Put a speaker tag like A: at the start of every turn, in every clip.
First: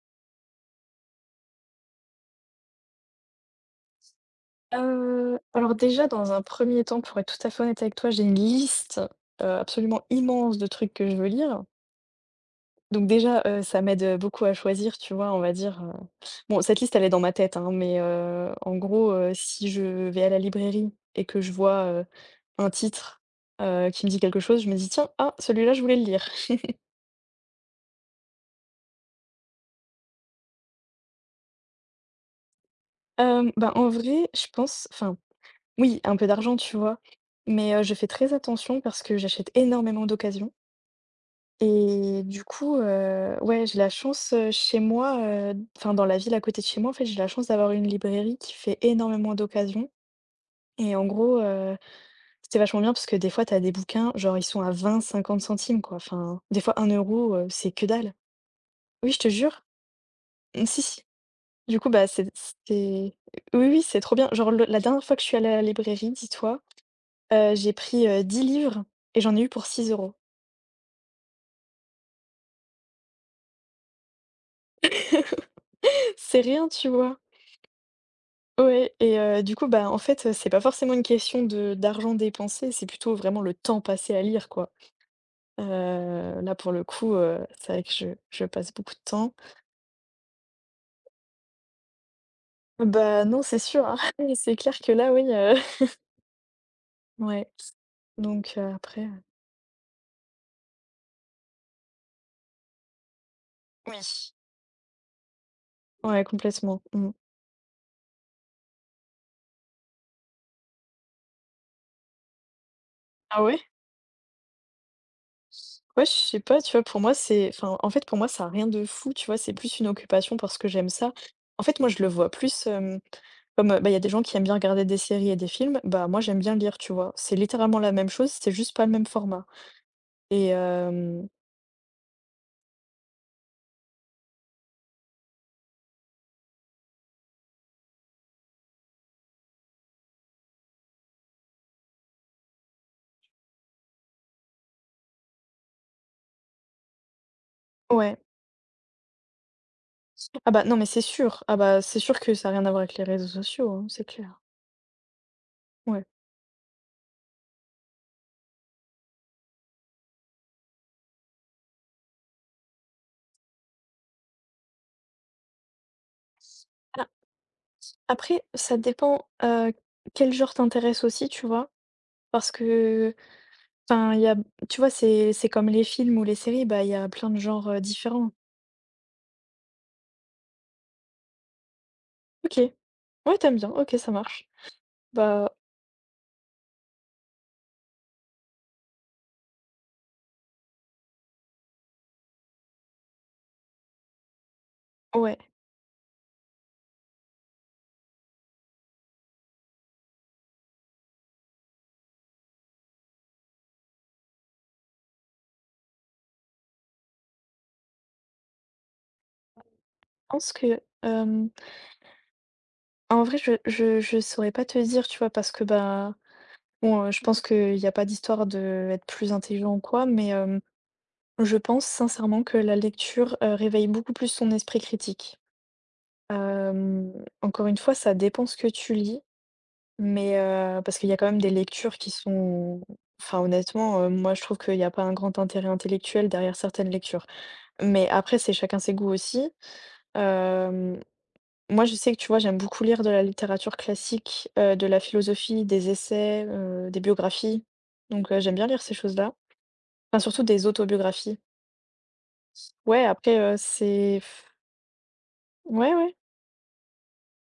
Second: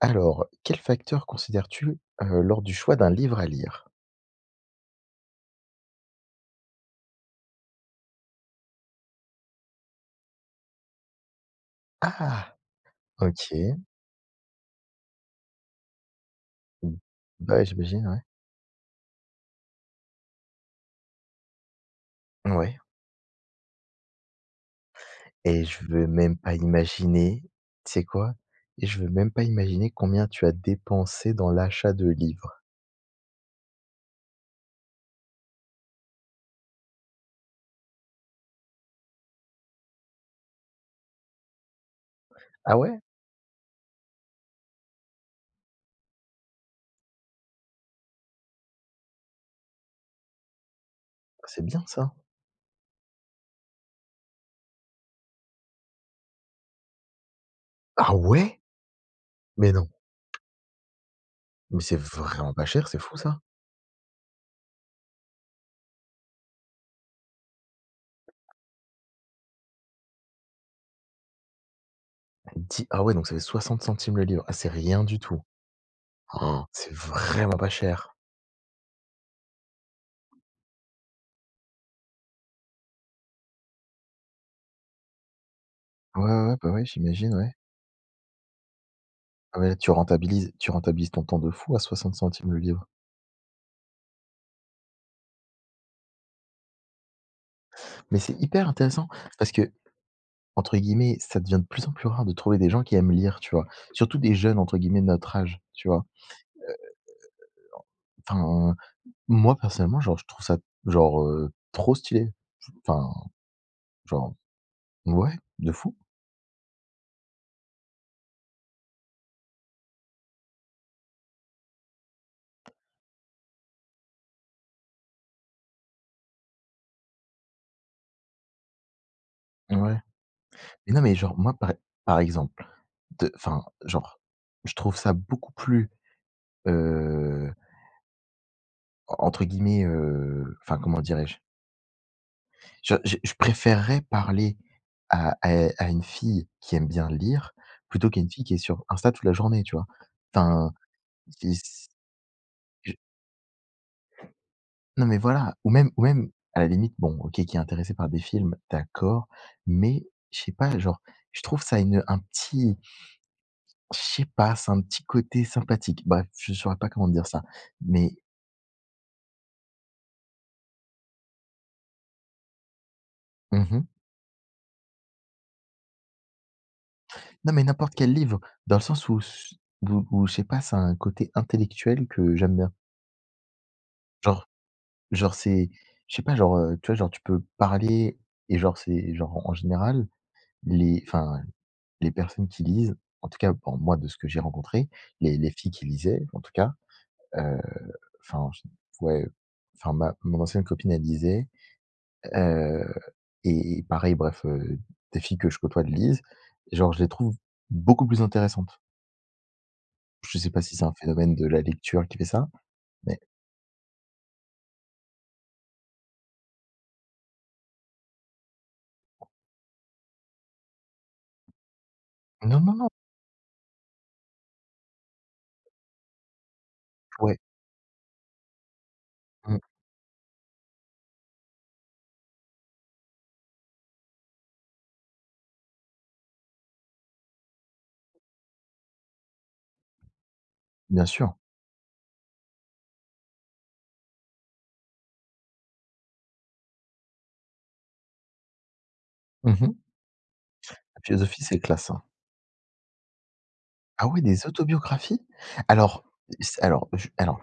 A: Alors, quels facteurs considères-tu, lors du choix d'un livre à lire?
B: Alors déjà, dans un premier temps, pour être tout à fait honnête avec toi, j'ai une liste, absolument immense de trucs que je veux lire.
A: Ah!
B: Donc déjà,
A: OK.
B: ça m'aide, beaucoup à choisir, tu vois? On va dire, bon, cette liste,
A: Mmh.
B: elle est dans ma
A: Bah,
B: tête,
A: ouais,
B: hein, mais
A: j'imagine, ouais.
B: en gros, si je vais à la librairie et que je vois, un
A: Ouais,
B: titre, qui me dit quelque chose, je me dis: «Tiens, ah,
A: et
B: celui-là, je
A: je
B: voulais le
A: veux
B: lire».
A: même pas imaginer, tu sais quoi? Et je veux même pas imaginer combien tu as dépensé dans l'achat de livres.
B: Bah, en vrai, je pense enfin, oui, un peu d'argent, tu vois? Mais je fais très attention parce que j'achète énormément d'occasion. Et du coup,
A: Ah ouais?
B: ouais, j'ai la chance, chez moi, enfin dans la ville à côté de chez moi, en fait, j'ai la chance d'avoir une librairie qui fait énormément d'occasions et en gros,
A: C'est bien ça.
B: c'était vachement bien parce que des fois, t'as des bouquins, genre ils sont à vingt cinquante centimes quoi, enfin, des fois 1 € c'est que dalle.
A: Ah ouais?
B: Oui, je te jure.
A: Mais non,
B: Mmh, si, si. Du
A: mais
B: coup,
A: c'est
B: bah,
A: vraiment pas cher, c'est
B: c'est
A: fou ça.
B: oui, oui, c'est trop bien. Genre le la dernière fois que je suis allée à la librairie, dis-toi, j'ai pris, 10 livres et j'en ai eu pour 6 €.
A: 10, ah ouais, donc ça fait 60 centimes le livre. Ah, c'est rien du tout.
B: C'est
A: Oh,
B: rien, tu
A: c'est
B: vois?
A: vraiment pas cher.
B: Ouais, et du coup, bah, en fait, c'est pas forcément une question de d'argent dépensé, c'est plutôt vraiment le temps passé à lire, quoi.
A: Ouais, ouais,
B: Là,
A: ouais, bah,
B: pour le
A: ouais,
B: coup,
A: j'imagine, ouais.
B: c'est vrai que je passe beaucoup de temps.
A: Ah, ouais, tu rentabilises ton temps de fou à 60 centimes le livre.
B: Bah, non, c'est sûr, hein. C'est clair que là, oui, ouais.
A: Mais c'est
B: Donc
A: hyper
B: après,
A: intéressant parce que, entre guillemets, ça devient de plus en plus rare de trouver des gens qui aiment lire, tu vois? Surtout
B: oui.
A: des jeunes, entre guillemets, de «notre âge», tu vois?
B: Ouais, complètement. Mmh.
A: Enfin, moi personnellement, genre, je trouve ça genre, trop stylé. Enfin,
B: Ah ouais?
A: genre, ouais, de fou,
B: Ouais, je sais pas, tu vois? Pour moi, c'est enfin, en fait, pour moi, ça a rien de fou, tu vois? C'est plus une occupation parce que j'aime ça. En fait, moi, je le vois plus, comme, bah, il y a des gens qui aiment bien regarder des séries et des films, bah, moi j'aime bien lire, tu vois? C'est littéralement la même chose, c'est juste pas le même format
A: ouais.
B: et
A: Mais non, mais
B: hem
A: genre, moi par exemple, de enfin, genre, je trouve ça beaucoup plus, heu, entre guillemets, enfin, comment dirais-je? Je préférerais parler à une fille qui aime bien lire, plutôt
B: ouais.
A: qu'à une fille qui est sur Insta toute la journée, tu vois?
B: Ah bah,
A: Enfin,
B: non, mais c'est sûr.
A: c'est
B: Ah bah,
A: c
B: c'est sûr que ça a rien à voir
A: je
B: avec les réseaux sociaux, hein, c'est clair.
A: non, mais voilà, ou même
B: Ouais.
A: à la limite, bon, OK, qui est intéressée par des films, d'accord, mais je sais pas, genre, je trouve ça une un petit je sais pas, c'est un petit côté sympathique. Bref, je saurais pas
B: Ah,
A: comment dire ça, mais
B: après, ça dépend, quel genre t'intéresse aussi, tu vois? Parce que,
A: mmh
B: enfin, il y a tu vois, c'est comme les films ou les séries, bah, il y a plein de
A: non, mais
B: genres,
A: n'importe quel
B: différents.
A: livre, dans le sens où s où où je sais pas, ça a un côté intellectuel que j'aime
B: OK.
A: bien.
B: Ouais, t'aimes bien, OK, ça marche.
A: Genre Genre
B: Bah,
A: c'est je sais pas, genre, tu vois, genre tu peux parler, et genre c'est genre en général les enfin les personnes qui lisent, en tout cas bon, moi, de ce que j'ai rencontré, les
B: ouais, je
A: les filles qui lisaient en tout cas, heu, enfin j ouais, enfin ma mon ancienne copine, elle lisait, heu et pareil, bref, des filles que je côtoie de lisent, genre, je les trouve beaucoup plus intéressantes. Je sais
B: pense
A: pas si
B: que,
A: c'est un phénomène de
B: hem
A: la lecture qui fait ça, mais
B: en vrai, je saurais pas te dire, tu vois? Parce que, bah, bon, je pense qu'il y a pas d'histoire de être plus intelligent ou quoi, mais je pense sincèrement que
A: non,
B: la
A: non, non,
B: lecture, réveille beaucoup plus son esprit critique. Hem,
A: ouais,
B: Encore une fois, ça dépend ce que tu lis,
A: mmh,
B: mais parce qu'il y a quand même des lectures qui sont enfin, honnêtement, moi, je trouve qu'il y a pas un grand intérêt intellectuel derrière certaines lectures. Mais après, c'est chacun ses goûts aussi. Hem
A: bien sûr.
B: Moi, je sais que, tu vois, j'aime beaucoup lire de la littérature classique, de la philosophie, des essais, des biographies. Donc, j'aime bien lire ces choses-là.
A: Mmh.
B: Enfin, surtout des
A: La
B: autobiographies.
A: philosophie, c'est classe, hein.
B: Ouais, après,
A: Ah
B: c'est
A: ouais, des autobiographies?
B: ouais,
A: Alors,
B: ouais,
A: alors,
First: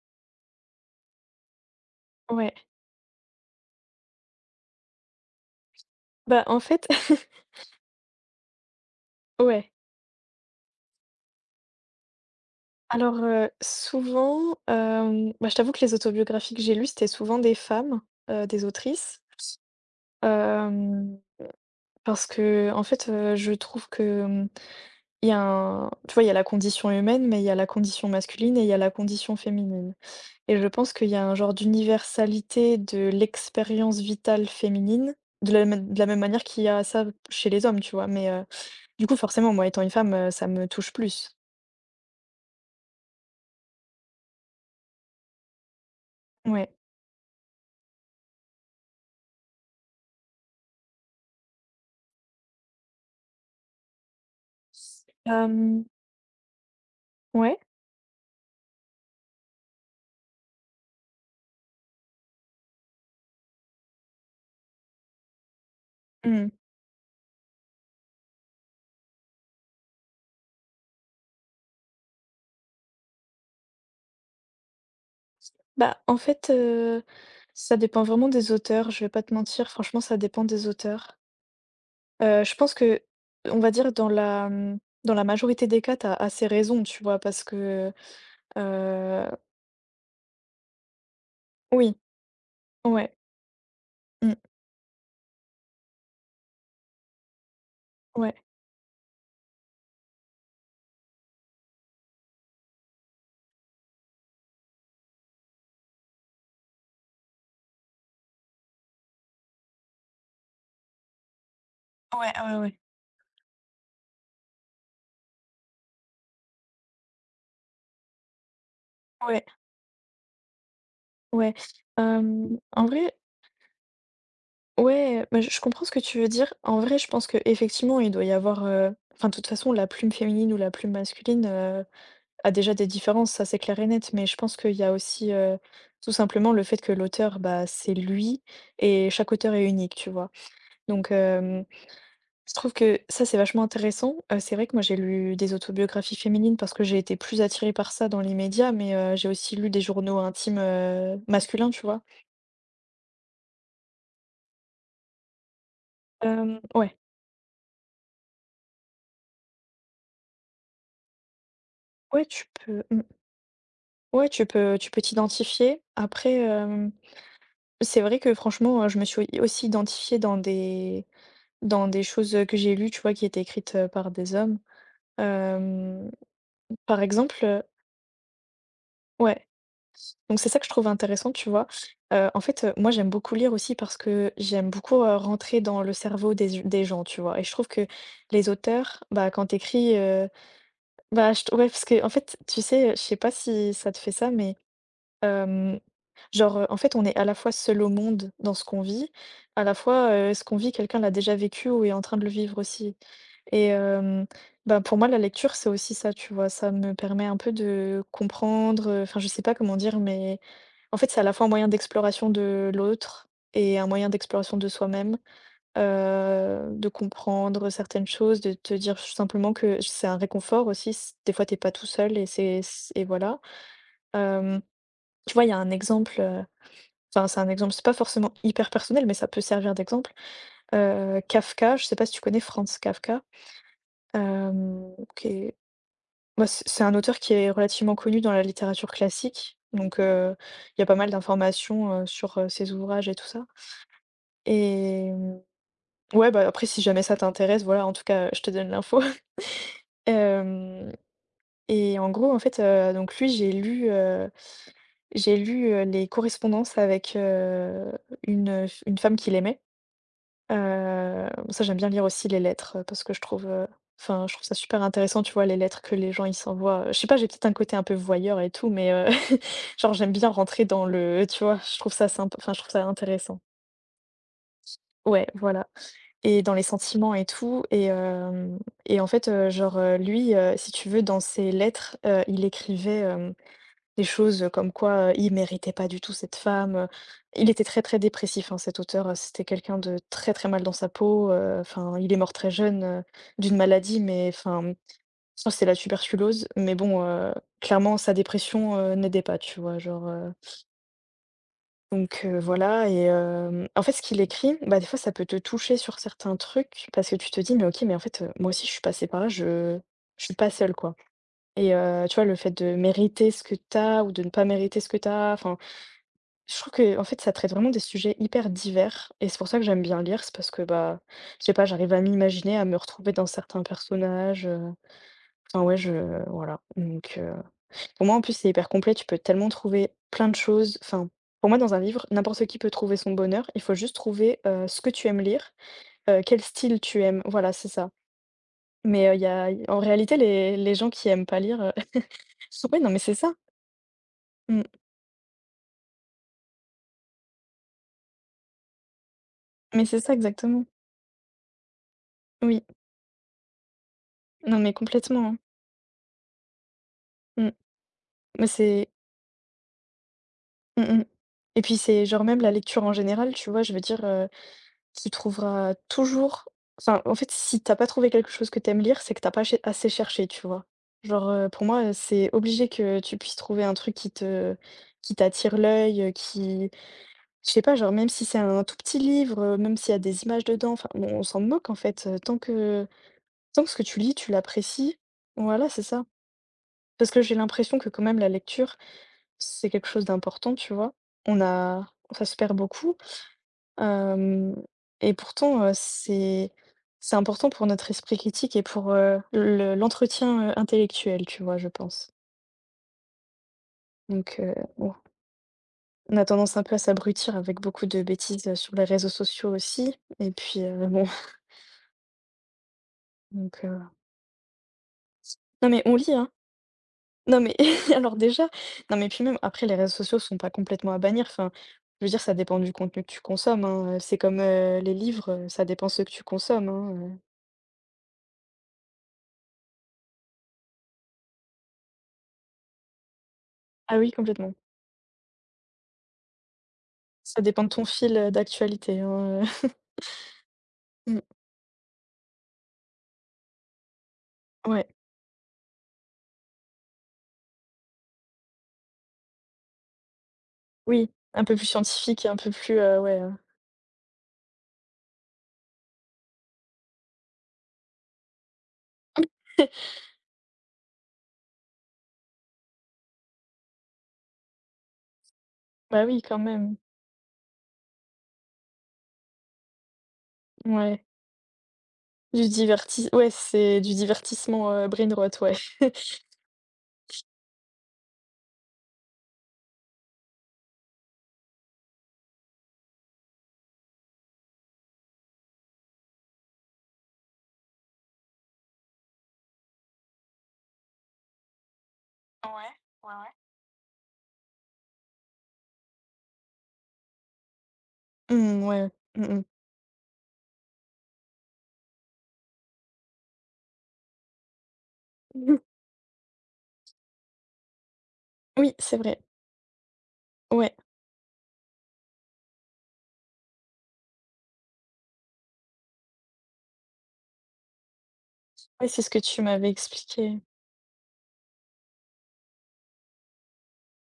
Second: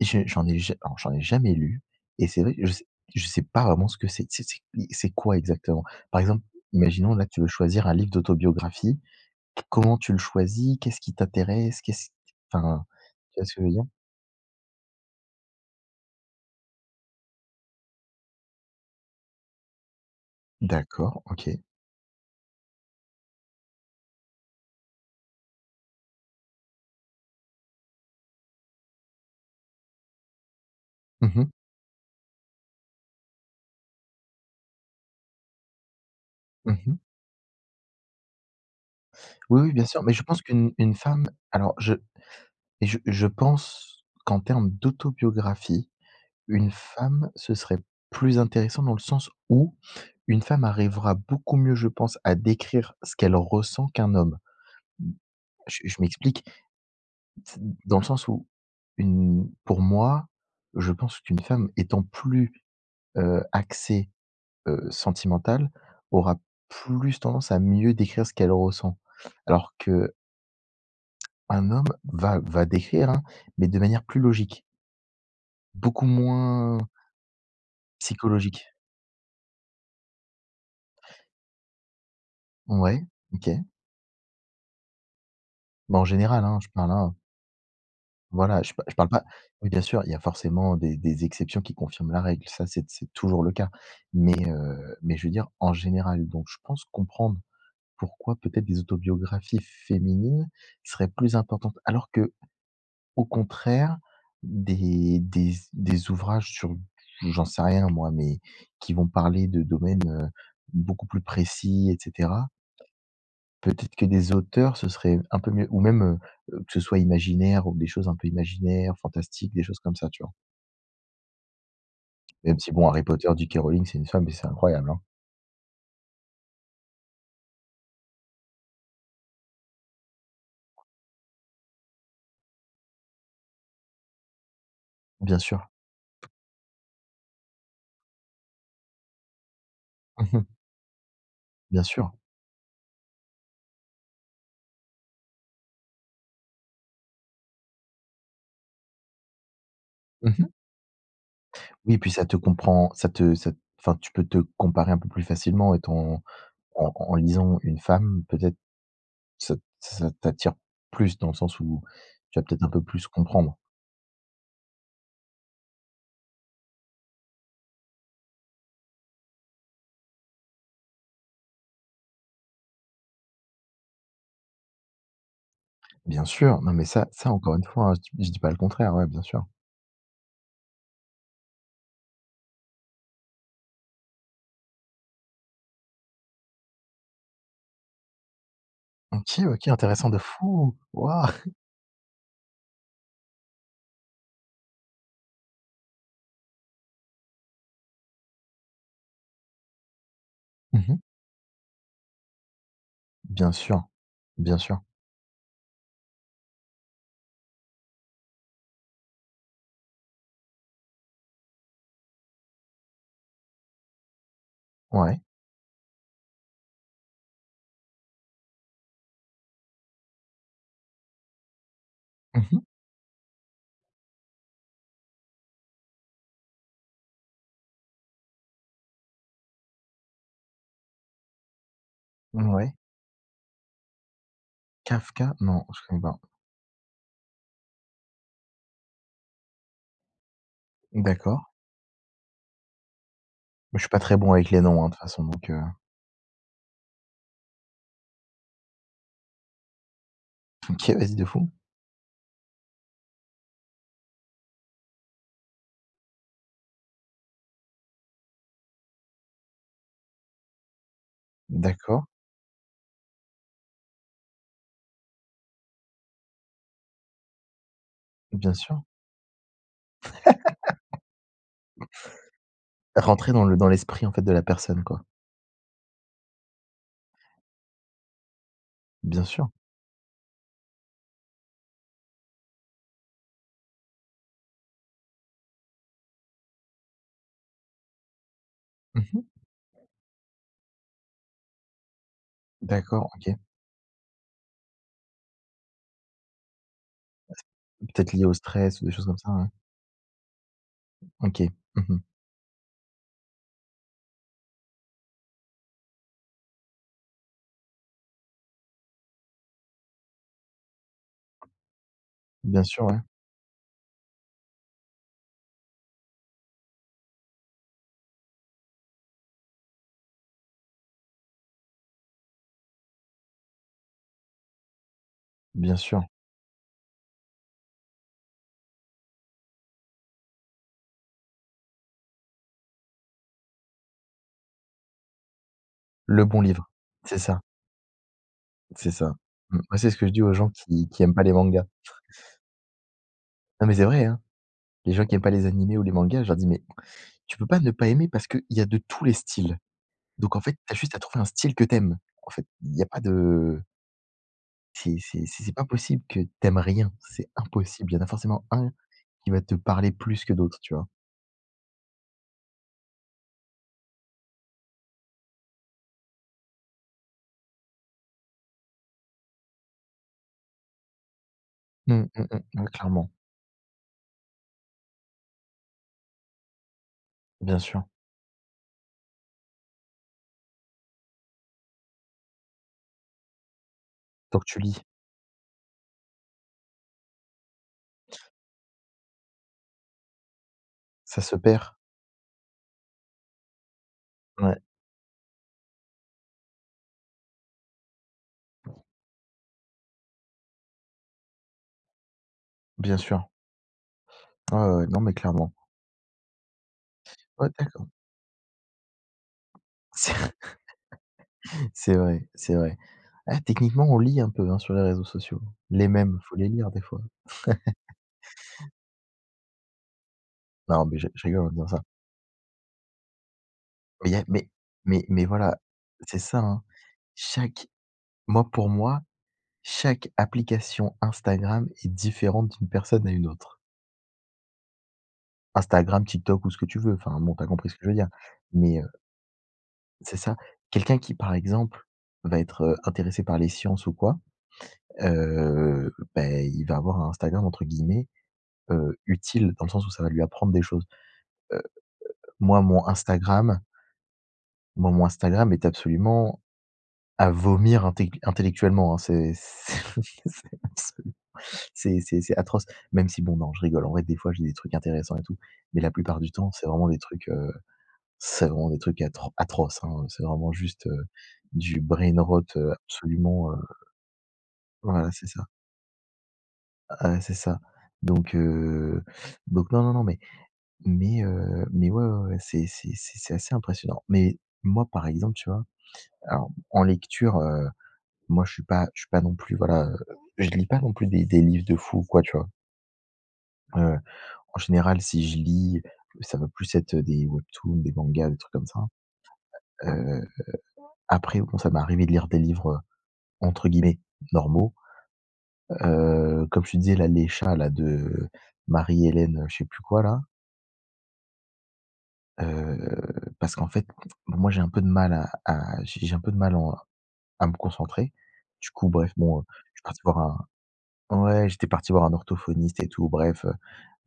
A: je j'en ai ja alors j'en ai jamais lu, et c'est
B: ouais.
A: vrai que je sais pas vraiment ce que c'est. C'est quoi exactement? Par
B: Bah,
A: exemple,
B: en fait,
A: imaginons là, tu veux choisir un livre d'autobiographie.
B: ouais.
A: Comment tu le choisis? Qu'est-ce qui t'intéresse? Qu'est-ce enfin,
B: Alors,
A: tu vois ce que je veux dire?
B: souvent, bah, je t'avoue que les autobiographies que j'ai lues, c'était souvent des femmes, des autrices, hem,
A: D'accord, OK.
B: parce que, en fait, je trouve que, il y a un tu vois, il y a la condition humaine, mais il y a la condition masculine et il y a la condition féminine. Et je pense qu'il y a un
A: Mmh mh.
B: genre d'universalité de l'expérience vitale féminine, de la même manière qu'il y a
A: Mmh.
B: ça chez les hommes, tu vois? Mais, du coup, forcément,
A: Oui,
B: moi,
A: oui,
B: étant
A: bien
B: une
A: sûr, mais
B: femme,
A: je pense
B: ça me
A: qu'une
B: touche
A: une femme,
B: plus.
A: alors je et je pense qu'en termes d'autobiographie,
B: Ouais.
A: une femme, ce serait plus intéressant dans le sens où une femme arrivera beaucoup mieux, je pense, à décrire ce qu'elle ressent qu'un homme. Je
B: Hem,
A: je m'explique,
B: ouais?
A: c dans le sens où une pour moi, je pense qu'une femme, étant plus, axée, sentimentale, aura
B: Mmh.
A: plus tendance à mieux décrire ce qu'elle ressent. Alors que un homme va décrire, hein, mais de manière plus logique,
B: Bah,
A: beaucoup
B: en fait,
A: moins
B: ça dépend vraiment des
A: psychologique.
B: auteurs, je vais pas te mentir, franchement, ça dépend des auteurs. Je pense que,
A: Ouais, OK.
B: on va dire dans la, majorité des cas,
A: Bah, en
B: t'as
A: général,
B: assez
A: hein, je
B: raison,
A: parle,
B: tu
A: hein.
B: vois? Parce que,
A: Voilà, je parle pas.
B: heu,
A: Oui, bien sûr, il y a forcément des exceptions qui
B: oui,
A: confirment la règle, ça c'est
B: ouais,
A: toujours le cas.
B: mmh,
A: Mais je veux dire, en général, donc je pense comprendre
B: ouais,
A: pourquoi peut-être des autobiographies féminines seraient plus importantes. Alors que au contraire, des ouvrages sur, j'en sais rien moi, mais qui vont parler de domaines, beaucoup plus précis, et
B: ouais,
A: cetera.
B: ouais, ouais,
A: Peut-être que des auteurs, ce serait un peu mieux, ou même, que ce soit imaginaire, ou des choses un peu imaginaires,
B: ouais.
A: fantastiques, des choses comme ça, tu vois?
B: Ouais,
A: Même si
B: en
A: bon, Harry
B: vrai,
A: Potter, J.K. Rowling, c'est une femme, mais c'est incroyable, hein.
B: ouais, bah, je comprends ce que tu veux dire. En vrai, je pense que effectivement, il doit y avoir, enfin, de toute façon, la plume féminine ou la plume masculine, a déjà des différences, ça, c'est clair et net. Mais je pense qu'il y a aussi,
A: Bien sûr.
B: tout simplement le fait que l'auteur, bah, c'est lui et chaque auteur est unique, tu
A: Mmh
B: vois?
A: mh.
B: Donc,
A: Bien sûr.
B: je trouve que ça, c'est vachement intéressant. C'est vrai que moi, j'ai lu des autobiographies féminines parce que j'ai été plus attirée par ça dans les médias, mais, j'ai aussi lu des journaux
A: Mmh mh.
B: intimes, masculins, tu
A: Oui,
B: vois?
A: puis ça te comprend ça te ça enfin, tu peux te comparer un peu plus facilement étant en
B: Ouais.
A: en lisant une femme, peut-être ça ça t'attire plus dans le sens où
B: Ouais,
A: tu vas
B: tu
A: peut-être un peu
B: peux mmh.
A: plus comprendre.
B: Ouais, tu peux t'identifier. Après, c'est vrai que franchement, je me suis aussi identifiée dans des choses, que j'ai lues, tu vois, qui étaient écrites, par des hommes. Hem,
A: Bien sûr, non, mais
B: Par
A: ça
B: exemple,
A: encore une fois, hein, je dis pas le contraire, ouais, bien sûr.
B: ouais, donc c'est ça que je trouve intéressant, tu vois? En fait, moi, j'aime beaucoup lire aussi parce que j'aime beaucoup, rentrer dans le cerveau des gens, tu vois? Et je trouve que les auteurs, bah,
A: OK,
B: quand tu
A: OK,
B: écris,
A: intéressant de fou! Waouh!
B: bah, je t ouais, parce que en fait, tu sais, je sais pas si ça te fait ça, mais Hem, genre, en fait, on est à la fois seul au monde dans ce qu'on vit, à la fois, ce qu'on vit,
A: Mmh
B: quelqu'un
A: mh.
B: l'a déjà vécu ou est en train de le vivre aussi,
A: Bien
B: et
A: sûr, bien
B: bah,
A: sûr.
B: pour moi, la lecture, c'est aussi ça, tu vois? Ça me permet un peu de comprendre, enfin, je sais pas comment dire, mais en fait, c'est à la fois un moyen d'exploration de l'autre et un moyen d'exploration de soi-même,
A: Ouais.
B: de comprendre certaines choses, de te dire simplement que c'est un réconfort aussi, s des fois, t'es pas tout seul et
A: Mmh.
B: c'est c et voilà. Hem, Tu vois, il y a un exemple. Enfin, c'est un exemple, c'est pas forcément hyper personnel, mais ça peut servir d'exemple. Kafka, je sais pas si tu connais
A: Ouais.
B: Franz Kafka? Hem, qui
A: Kafka?
B: est
A: Non, je connais pas.
B: Bah, c'est un auteur qui est relativement connu dans la littérature classique, donc il y a pas mal
A: D'accord,
B: d'informations, sur, ses ouvrages et tout ça
A: je suis pas très bon avec les noms, hein, de toute
B: et
A: façon, donc.
B: ouais, bah, après si jamais ça t'intéresse, voilà, en tout cas, je te donne l'info.
A: OK,
B: Hem
A: vas-y, de fou.
B: Et en gros, en fait, donc lui, j'ai lu, les correspondances avec, une, une femme qu'il aimait. Ça, j'aime bien lire
A: D'accord,
B: aussi les lettres, parce que enfin je trouve ça super intéressant, tu vois? Les lettres que les gens ils s'envoient, je sais pas, j'ai peut-être un côté un peu voyeur et
A: bien
B: tout,
A: sûr.
B: mais, genre j'aime bien rentrer dans le tu vois? Je trouve ça symp enfin je trouve ça
A: Rentrer
B: intéressant.
A: dans l'esprit, en fait, de la personne, quoi.
B: Ouais, voilà, et dans les sentiments et tout. Et en
A: Bien
B: fait,
A: sûr.
B: genre, lui, si tu veux dans ses lettres, il écrivait, euh, des choses comme quoi, il méritait pas du tout cette femme. Il était très, très dépressif, hein, cet auteur,
A: Mmh.
B: c'était quelqu'un de très, très mal dans sa peau, enfin, il est mort très jeune,
A: D'accord, OK.
B: d'une maladie, mais enfin, je crois que c'est la tuberculose, mais bon, clairement
A: Peut-être
B: sa
A: lié au
B: dépression,
A: stress, ou des choses comme
B: n'aidait
A: ça,
B: pas,
A: ouais.
B: tu vois? Genre,
A: OK. Mmh.
B: donc, voilà. En fait, ce qu'il écrit, bah, des fois, ça peut te toucher sur certains trucs parce que tu te dis: «Mais OK, mais en fait, moi aussi je suis passée par là, je suis pas seule, quoi». Et tu vois, le fait
A: Bien
B: de
A: sûr, ouais,
B: mériter ce que t'as ou de ne pas mériter ce que t'as, enfin, je trouve que, en fait, ça traite vraiment des sujets hyper divers. Et c'est pour ça que j'aime bien lire, c'est parce que, bah, je sais pas, j'arrive à m'imaginer, à me retrouver dans certains personnages, enfin, ouais,
A: bien
B: je
A: sûr.
B: voilà. Donc pour moi, en plus, c'est hyper complet, tu peux tellement trouver plein de choses, enfin, pour moi, dans un livre, n'importe qui peut trouver son bonheur, il faut juste trouver, ce que tu aimes lire,
A: Le bon
B: quel
A: livre.
B: style tu
A: C'est
B: aimes,
A: ça,
B: voilà, c'est ça.
A: c'est
B: Mais
A: ça.
B: il y a
A: Mmh, moi,
B: en
A: c'est ce que je
B: réalité,
A: dis aux gens
B: les
A: qui
B: gens
A: qui
B: qui
A: aiment pas
B: aiment
A: les
B: pas lire,
A: mangas.
B: oui, non, mais c'est ça,
A: Non, mais c'est vrai, hein.
B: mmh,
A: Les gens qui aiment pas les animés ou les mangas, je leur dis: «Mais tu peux pas ne pas aimer, parce qu'il y a de tous les styles».
B: mais c'est ça
A: Donc en fait, tu
B: exactement,
A: as juste à trouver un style que t'aimes. En fait,
B: oui,
A: il y a pas de,
B: non, mais
A: c'est c'est
B: complètement, hein,
A: c'est c'est pas possible que t'aimes rien, c'est
B: mmh,
A: impossible. Il y en a forcément
B: mais
A: un
B: c'est
A: qui va te parler plus que d'autres, tu
B: Mmh
A: vois?
B: mh. Et puis c'est genre même la lecture en général, tu vois? Je veux dire, tu trouveras toujours enfin, en fait, si t'as pas trouvé quelque chose que t'aimes lire, c'est que t'as pas ché assez cherché, tu vois? Genre, pour moi,
A: Mmh, mmh
B: c'est
A: mh. Ouais,
B: obligé que
A: clairement,
B: tu puisses trouver un truc qui t'attire l'œil, qui je
A: bien
B: sais pas,
A: sûr.
B: genre même si c'est un tout petit livre, même s'il y a des images dedans, enfin, bon, on s'en moque en fait, tant que ce que tu lis, tu
A: Tant que tu lis,
B: l'apprécies. Voilà, c'est ça. Parce que j'ai l'impression que quand même la lecture c'est quelque chose d'important, tu vois?
A: ça se
B: On
A: perd.
B: a Ça se perd beaucoup, hem
A: Ouais,
B: et pourtant, c'est important pour notre esprit critique et pour, le l'entretien, intellectuel, tu vois, je pense.
A: bien sûr.
B: Donc
A: Ouais, ouais, ouais,
B: bon,
A: non, mais clairement.
B: on a tendance un peu à s'abrutir
A: Ouais,
B: avec beaucoup
A: d'accord.
B: de bêtises, sur les réseaux sociaux aussi et
A: C'est
B: puis, bon
A: c'est vrai, c'est vrai. Ah,
B: donc
A: techniquement, on lit un peu, hein, sur les réseaux sociaux.
B: non mais
A: Les
B: on lit,
A: mêmes,
B: hein.
A: faut les lire des fois.
B: Non mais alors déjà non mais puis même après les réseaux sociaux sont pas
A: Non,
B: complètement à
A: mais je
B: bannir,
A: je rigole
B: enfin,
A: en disant ça.
B: je veux dire ça dépend du contenu que tu consommes, hein,
A: Mais y
B: c'est
A: a
B: comme, les
A: mais
B: livres,
A: voilà,
B: ça dépend ce que
A: c'est
B: tu
A: ça, hein.
B: consommes, hein,
A: Chaque moi, pour moi Chaque application Instagram est différente d'une personne à une autre.
B: Ah oui complètement,
A: Instagram, TikTok, ou ce que tu veux, enfin, bon,
B: ça
A: t'as
B: dépend de
A: compris ce que
B: ton
A: je veux dire.
B: fil,
A: Mais,
B: d'actualité, hein,
A: c'est ça. Quelqu'un qui,
B: Mmh,
A: par exemple, va être, intéressé par les sciences ou quoi,
B: ouais,
A: beh, il va avoir un Instagram, entre guillemets, «utile», dans le sens où ça va lui apprendre des choses.
B: oui, un peu
A: Heu,
B: plus scientifique et un peu
A: moi
B: plus,
A: mon
B: ouais,
A: Instagram moi, mon Instagram est absolument à vomir intec intellectuellement, hein, c'est c'est absolument, c'est atroce. Même si bon, non, je rigole. En vrai, des fois, j'ai des trucs intéressants et tout, mais la
B: bah oui
A: plupart du
B: quand
A: temps, c'est
B: même,
A: vraiment des trucs, c'est vraiment des trucs atroces, hein. C'est vraiment juste,
B: ouais,
A: du brain rot,
B: du divertis ouais
A: absolument,
B: c'est du divertissement,
A: voilà, c'est
B: brainrot,
A: ça.
B: ouais.
A: Ah ouais, c'est ça. Donc heu, donc non, non, non, mais ouais, ouais, ouais, c'est assez impressionnant. Mais moi, par exemple, tu vois, alors en lecture, euh, moi, je suis pas non plus, voilà, je lis pas non plus des livres de fou ou quoi, tu vois?
B: Ouais, ouais, ouais.
A: Heu, en général, si je lis, ça va plus être des webtoons, des mangas, des trucs
B: Mmh,
A: comme ça.
B: ouais, mmh
A: Heu, Après, bon, ça m'est arrivé de lire des livres, entre guillemets, «normaux».
B: mh.
A: Comme je te disais, là, les chats là de
B: Oui, c'est vrai,
A: Marie-Hélène, je sais plus quoi là.
B: ouais,
A: Parce qu'en fait, moi, j'ai un peu de mal à j'ai un peu de mal en à me concentrer. Du
B: ouais,
A: coup,
B: c'est ce
A: bref,
B: que
A: bon,
B: tu m'avais
A: je suis parti voir
B: expliqué.
A: un ouais, j'étais parti voir un orthophoniste et tout, bref,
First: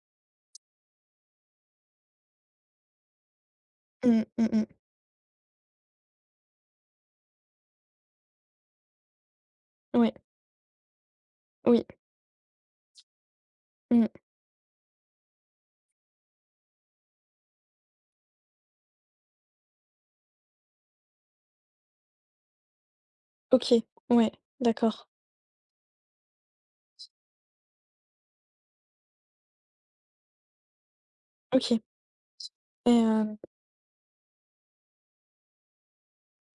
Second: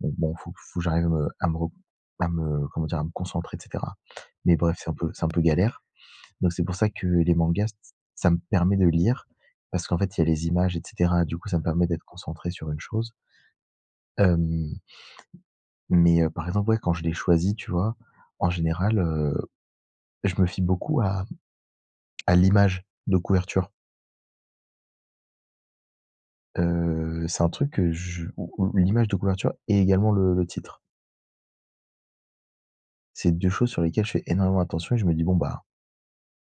A: donc bon, faut que j'arrive à me, comment dire? À me concentrer, et cetera.
B: Mmh, mmh
A: Mais bref,
B: mh.
A: c'est un peu galère. Donc c'est pour ça que les mangas, ç ça me permet de lire, parce qu'en
B: Ouais,
A: fait, il y a les images, et cetera. Du coup, ça me
B: oui,
A: permet d'être concentré sur une chose.
B: mmh,
A: Hem, mais par exemple, ouais, quand je les choisis, tu vois? En général, je me fie beaucoup à l'image de couverture.
B: OK, ouais, d'accord,
A: C'est un truc que je, ou l'image de couverture et également le titre.
B: OK et
A: C'est 2 choses sur lesquelles je fais énormément attention, et je me dis: «Bon, bah,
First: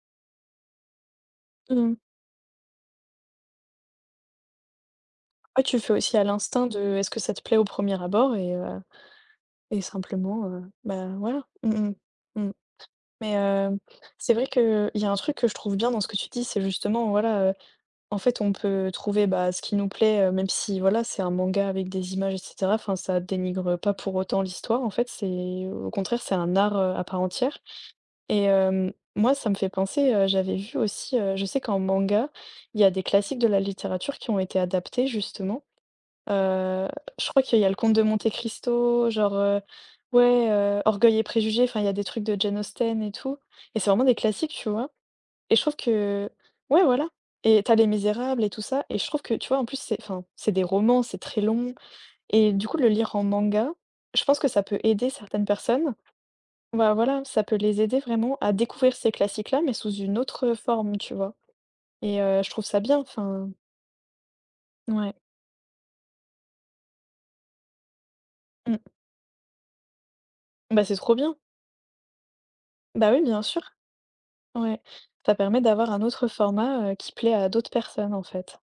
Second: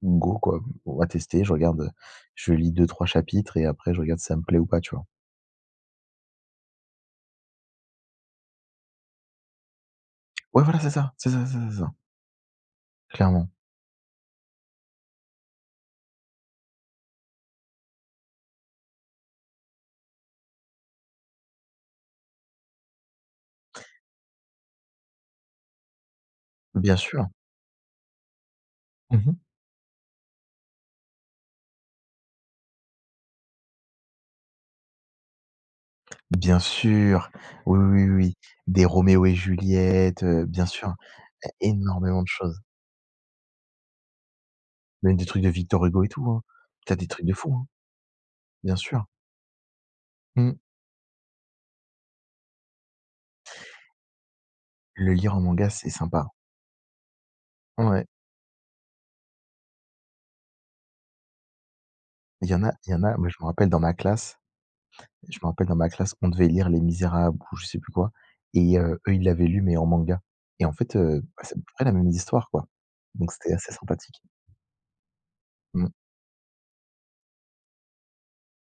A: go quoi, on va tester». Je regarde,
B: mmh,
A: je lis deux trois chapitres, et après je regarde si ça me plaît ou pas, tu vois?
B: ouais, tu fais aussi à l'instinct de est-ce que ça te plaît au premier abord et simplement,
A: Ouais, voilà, c'est
B: bah,
A: ça, c'est
B: voilà.
A: ça, c'est ça, c'est
B: Mmh
A: ça,
B: mh. Mmh. Mais
A: clairement.
B: c'est vrai qu'il y a un truc que je trouve bien dans ce que tu dis, c'est justement, voilà, en fait, on peut trouver, bah, ce qui nous plaît, même si, voilà, c'est un manga avec des images et cetera, enfin, ça dénigre pas pour autant l'histoire, en fait, c'est au contraire, c'est un art,
A: Bien
B: à part
A: sûr.
B: entière. Et moi,
A: Mmh.
B: ça me fait penser, j'avais vu aussi, je sais qu'en manga, il y a des classiques de la littérature qui ont été adaptés justement.
A: Bien
B: Heu, je
A: sûr.
B: crois qu'il y a Le
A: Oui,
B: Comte de
A: oui, oui,
B: Monte
A: oui. Des
B: Cristo,
A: Roméo
B: genre,
A: et Juliette,
B: ouais,
A: bien sûr,
B: Orgueil et
A: é
B: préjugés, enfin, il y a des
A: énormément
B: trucs
A: de
B: de Jane
A: choses.
B: Austen et tout et c'est vraiment des classiques, tu vois?
A: Même des trucs de
B: Et je trouve
A: Victor Hugo et tout,
B: que
A: hein.
B: ouais,
A: Tu
B: voilà
A: des trucs de fou,
B: et
A: hein,
B: t'as Les Misérables et tout
A: bien
B: ça et je
A: sûr.
B: trouve que, tu vois, en plus, c'est enfin, c'est
A: Mmh.
B: des romans, c'est très long et du coup, le lire en manga, je pense que ça peut aider
A: Le lire en
B: certaines
A: manga, c'est
B: personnes
A: sympa.
B: bah, voilà, ça peut les aider
A: Ouais,
B: vraiment à découvrir ces classiques-là, mais sous une autre, forme, tu vois? Et je
A: il y en
B: trouve
A: a
B: ça
A: il y
B: bien,
A: en a, moi je me
B: enfin
A: rappelle dans ma classe
B: ouais,
A: Je me rappelle dans ma classe, on devait lire Les Misérables ou je sais plus quoi, et
B: mmh.
A: eux, ils l'avaient lu mais en manga, et en
B: Bah, c'est
A: fait,
B: trop bien.
A: bah, c'est à peu près la même histoire, quoi,
B: Bah, oui,
A: donc
B: bien
A: c'était
B: sûr,
A: assez sympathique.
B: ouais. Ça permet d'avoir
A: Mmh.
B: un autre format, qui plaît à d'autres personnes, en fait.